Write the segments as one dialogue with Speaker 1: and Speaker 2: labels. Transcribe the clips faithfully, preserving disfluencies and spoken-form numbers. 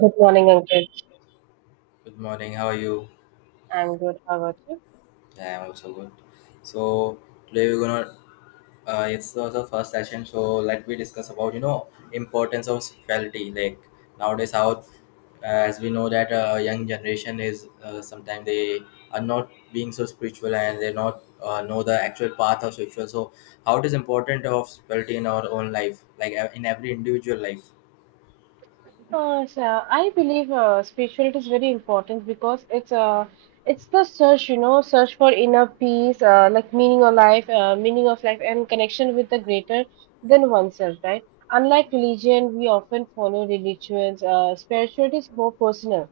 Speaker 1: Good morning, Ankit.
Speaker 2: Good morning. How are you?
Speaker 1: I'm good. How about you?
Speaker 2: Yeah, I'm also good. So Today we're gonna. Uh, It's also first session. So let me discuss about you know importance of sexuality. Like nowadays, how as we know that uh, young generation is uh, sometimes they are not being so spiritual and they not uh, know the actual path of spiritual. So how it is important of spirituality in our own life, like uh, in every individual life.
Speaker 1: Uh, so I believe uh, spirituality is very important because it's uh, it's the search, you know, search for inner peace, uh, like meaning of life, uh, meaning of life, and connection with the greater than oneself, right? Unlike religion, we often follow religions. Uh, spirituality is more personal.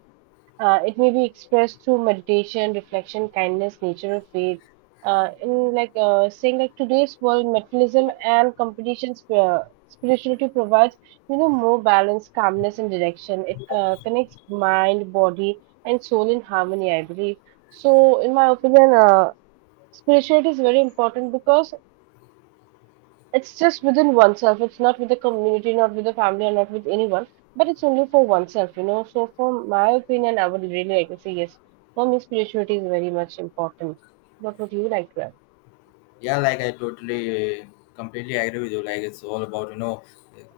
Speaker 1: Uh, it may be expressed through meditation, reflection, kindness, nature of faith. Uh, in like uh, saying like today's world, materialism and competition, sp- uh, spirituality provides you know more balance, calmness, and direction. It uh, connects mind, body, and soul in harmony, I believe. So, in my opinion, uh, spirituality is very important because it's just within oneself. It's not with the community, not with the family, or not with anyone, but it's only for oneself, you know. So, for my opinion, I would really like to say yes. For me, spirituality is very much important. What would you like to add?
Speaker 2: Yeah, like I totally completely agree with you. Like it's all about you know,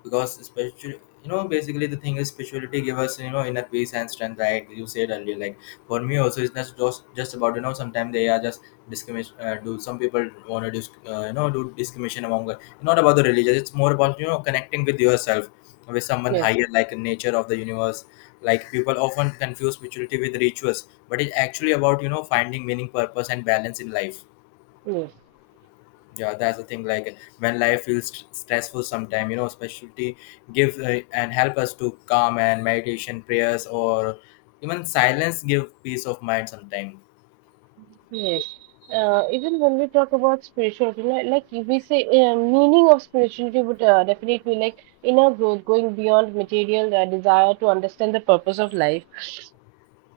Speaker 2: because especially you know, basically the thing is spirituality give us you know inner peace and strength like you said earlier. Like for me also it's not just just about you know, sometimes they are just discrimination, uh, do some people want to disc, uh, you know do discrimination among, not about the religion, it's more about you know connecting with yourself, with someone
Speaker 1: Yes,
Speaker 2: higher like nature of the universe. Like people often confuse spirituality with rituals, but it's actually about you know finding meaning, purpose and balance in life.
Speaker 1: yes,
Speaker 2: Yeah, that's the thing. Like when life feels st- stressful sometime, you know, specialty give uh, and help us to calm, and meditation, prayers or even silence give peace of mind sometime.
Speaker 1: yes. Uh, even when we talk about spirituality, li- like if we say uh, meaning of spirituality would uh, definitely like inner growth, going beyond material uh, desire to understand the purpose of life.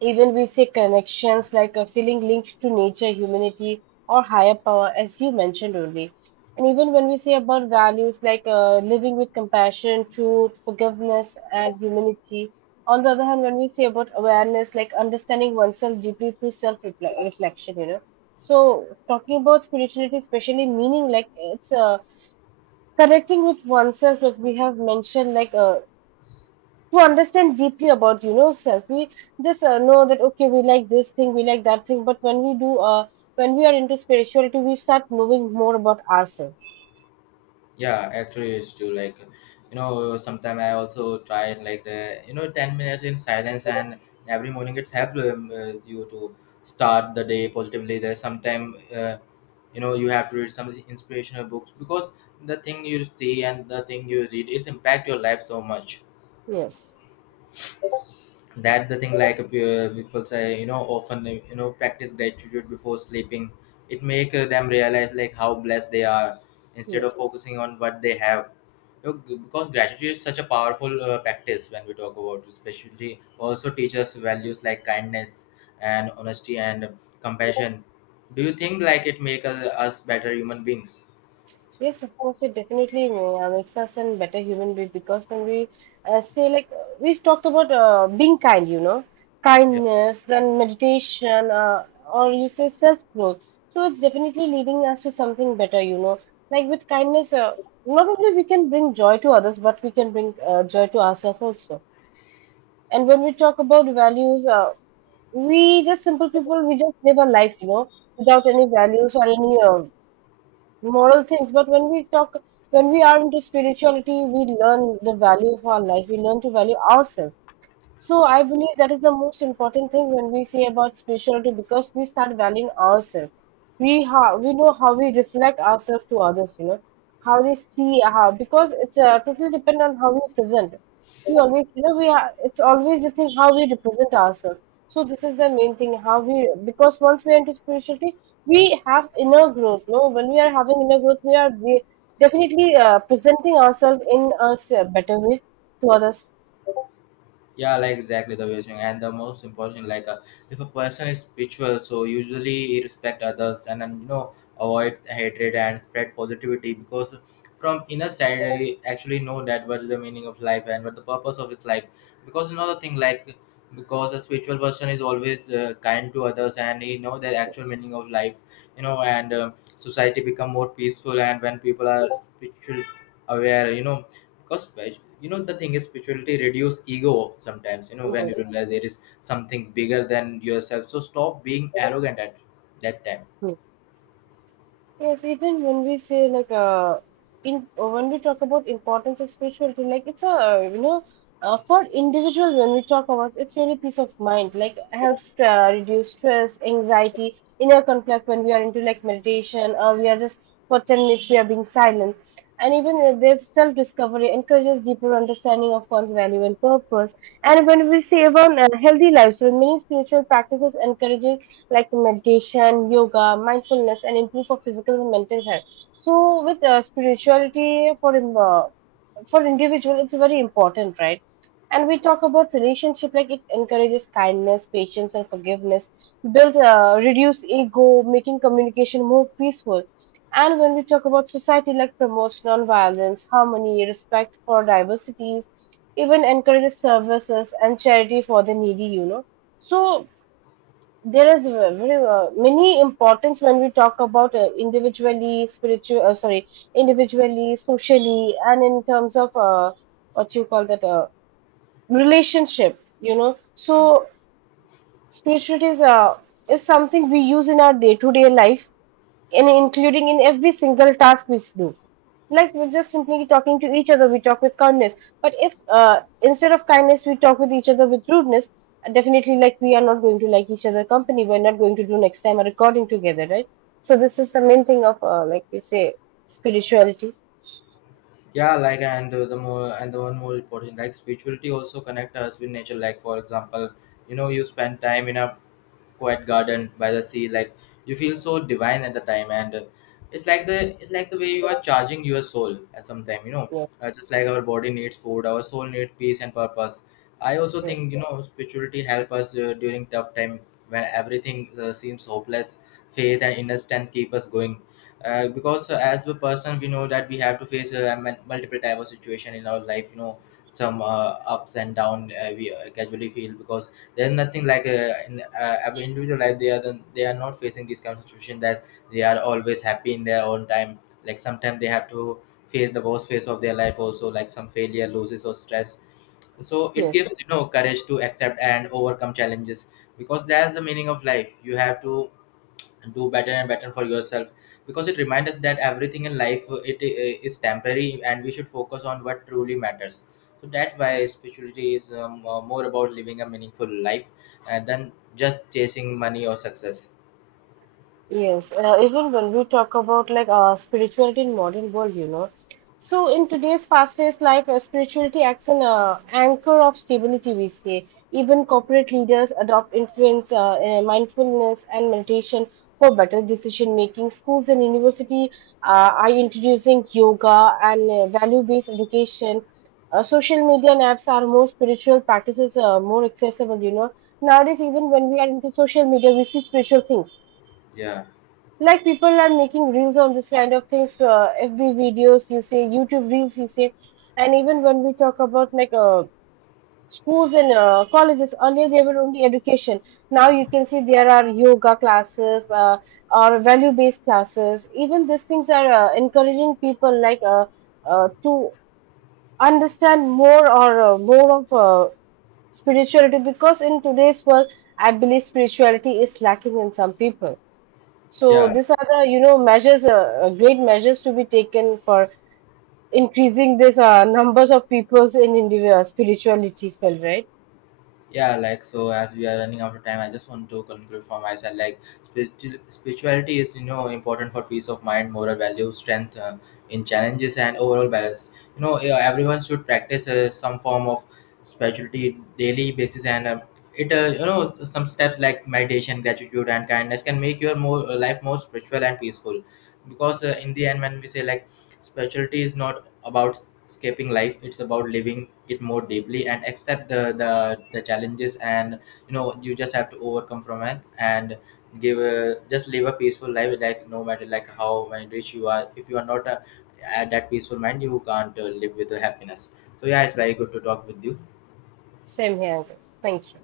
Speaker 1: Even we say connections like a feeling linked to nature, humanity, or higher power, as you mentioned only. And even when we say about values like uh, living with compassion, truth, forgiveness, and humanity, on the other hand, when we say about awareness, like understanding oneself deeply through self reflection, you know. So, talking about spirituality, especially meaning like it's uh, connecting with oneself, as we have mentioned, like uh, to understand deeply about you know self, we just uh, know that okay, we like this thing, we like that thing, but when we do uh, when we are into spirituality, we start knowing more about ourselves.
Speaker 2: Yeah, actually it's true. Like you know sometime I also try, like the you know ten minutes in silence and every morning, it's helped um, uh, you to start the day positively. There's sometime uh, you know you have to read some inspirational books, because the thing you see and the thing you read, it's impact your life so much.
Speaker 1: Yes,
Speaker 2: That the thing, like uh, people say you know often, uh, you know, practice gratitude before sleeping. It make uh, them realize like how blessed they are, instead of
Speaker 1: yes.
Speaker 2: focusing on what they have. You know, g- because gratitude is such a powerful uh, practice when we talk about, especially also teaches values like kindness and honesty and compassion. Do you think like it make uh, us better human beings?
Speaker 1: Yes, of course, it definitely uh, makes us a better human being, because when we uh, say, like, uh, we talked about uh, being kind, you know,
Speaker 2: Yeah.
Speaker 1: kindness, then meditation, uh, or you say self growth. So it's definitely leading us to something better, you know. Like with kindness, uh, not only we can bring joy to others, but we can bring uh, joy to ourselves also. And when we talk about values, uh, we just simple people, we just live a life, you know, without any values or any uh, moral things. But when we talk, when we are into spirituality, we learn the value of our life. We learn to value ourselves. So I believe that is the most important thing when we say about spirituality, because we start valuing ourselves. We ha- we know how we reflect ourselves to others, you know, how they see how, because it's uh, totally depend on how we present. We always, you know, we are, it's always the thing how we represent ourselves. So this is the main thing how we, because once we enter spirituality we have inner growth. No, when we are having inner growth, we are we definitely uh, presenting ourselves in a s- better way to others.
Speaker 2: Yeah, like exactly the way you're saying. And the most important, like uh, if a person is spiritual, so usually he respect others and, and you know avoid hatred and spread positivity, because from inner side I actually know that what is the meaning of life and what the purpose of his life. Because another thing, like because a spiritual person is always uh, kind to others and he know the actual meaning of life, you know, and uh, society become more peaceful. And when people are spiritual aware, you know, because spir- you know the thing is spirituality reduce ego. Sometimes, you know, when you
Speaker 1: Yes.
Speaker 2: realize there is something bigger than yourself, so stop being arrogant at that time.
Speaker 1: Yes. Yes, even when we say like uh, in when we talk about importance of spirituality, like it's a, you know, uh, for individual when we talk about, it's really peace of mind, like helps uh, reduce stress, anxiety, inner conflict, when we are into like meditation, or we are just for ten minutes we are being silent, and even uh, there's self-discovery, encourages deeper understanding of one's value and purpose, and when we say about uh, healthy lifestyle, many spiritual practices encouraging like meditation, yoga, mindfulness, and improve for physical and mental health. So with uh, spirituality for in- uh, for individual, it's very important, right? And we talk about relationship, like it encourages kindness, patience, and forgiveness, builds uh, reduce ego, making communication more peaceful. And when we talk about society, like promotes non-violence, harmony, respect for diversities, even encourages services and charity for the needy, you know. So there is a very uh, many importance when we talk about uh, individually spiritual uh, sorry, individually, socially, and in terms of uh, what you call that, uh, relationship, you know.
Speaker 2: Yeah,
Speaker 1: So spirituality is uh, is something we use in our day to day life, and including in every single task we do. Like we're just simply talking to each other, we talk with kindness. But if uh, instead of kindness, we talk with each other with rudeness, uh, definitely, like we are not going to like each other company. We're not going to do next time a recording together, right? So this is the main thing of uh, like we say spirituality.
Speaker 2: yeah, like and uh, the more and the one more important, like spirituality also connect us with nature. Like for example, you know, you spend time in a quiet garden by the sea. Like you feel so divine at the time. And uh, it's like the it's like the way you are charging your soul at some time, you know.
Speaker 1: Yes,
Speaker 2: Uh, just like our body needs food, our soul needs peace and purpose. I also
Speaker 1: yes,
Speaker 2: think you know spirituality help us uh, during tough time. When everything uh, seems hopeless, faith and inner strength keep us going. Uh, because uh, as a person we know that we have to face uh, mul- multiple type of situation in our life, you know. Some uh, ups and down uh, we uh, casually feel, because there's nothing like uh, in uh, every individual life. They are the, they are not facing this kind of situation, that they are always happy in their own time. Like sometimes they have to face the worst phase of their life also, like some failure, losses or stress. So it
Speaker 1: yes.
Speaker 2: gives you know courage to accept and overcome challenges. Because that's the meaning of life, you have to do better and better for yourself. Because it reminds us that everything in life, uh, it uh, is temporary and we should focus on what truly matters. So that's why spirituality is um, uh, more about living a meaningful life, uh, than just chasing money or success.
Speaker 1: Yes, uh, even when we talk about like uh, spirituality in modern world, you know, so in today's fast-paced life, uh, spirituality acts as an uh, anchor of stability. We say even corporate leaders adopt influence, uh, uh, mindfulness, and meditation for better decision making. Schools and university uh, are introducing yoga and uh, value-based education. Uh, social media and apps are more spiritual practices, uh, more accessible. You know, nowadays, even when we are into social media, we see spiritual things,
Speaker 2: Yeah.
Speaker 1: like people are making reels on this kind of things, uh, fb videos, you say, youtube reels, you say. And even when we talk about like uh, schools and uh, colleges, earlier they were only education, now you can see there are yoga classes, uh, or value based classes. Even these things are uh, encouraging people like uh, uh, to understand more, or uh, more of uh, spirituality, because in today's world I believe spirituality is lacking in some people. So
Speaker 2: Yeah.
Speaker 1: these are the, you know, measures, uh, uh, great measures to be taken for increasing this uh, numbers of peoples in India spirituality field, right?
Speaker 2: Yeah, like so as we are running out of time, I just want to conclude for myself. Like spiritu- spirituality is you know important for peace of mind, moral value, strength uh, in challenges and overall balance, you know. Yeah, everyone should practice uh, some form of spirituality daily basis. And uh, it uh, you know s- some steps like meditation, gratitude and kindness can make your more life more spiritual and peaceful. Because uh, in the end, when we say like spirituality is not about escaping life; it's about living it more deeply and accept the the, the challenges. And you know you just have to overcome from it and give a, just live a peaceful life. Like no matter like how mind rich you are, if you are not a, at that peaceful mind, you can't uh, live with the happiness. So yeah, it's very good to talk with you.
Speaker 1: Same here, Uncle. Thank you.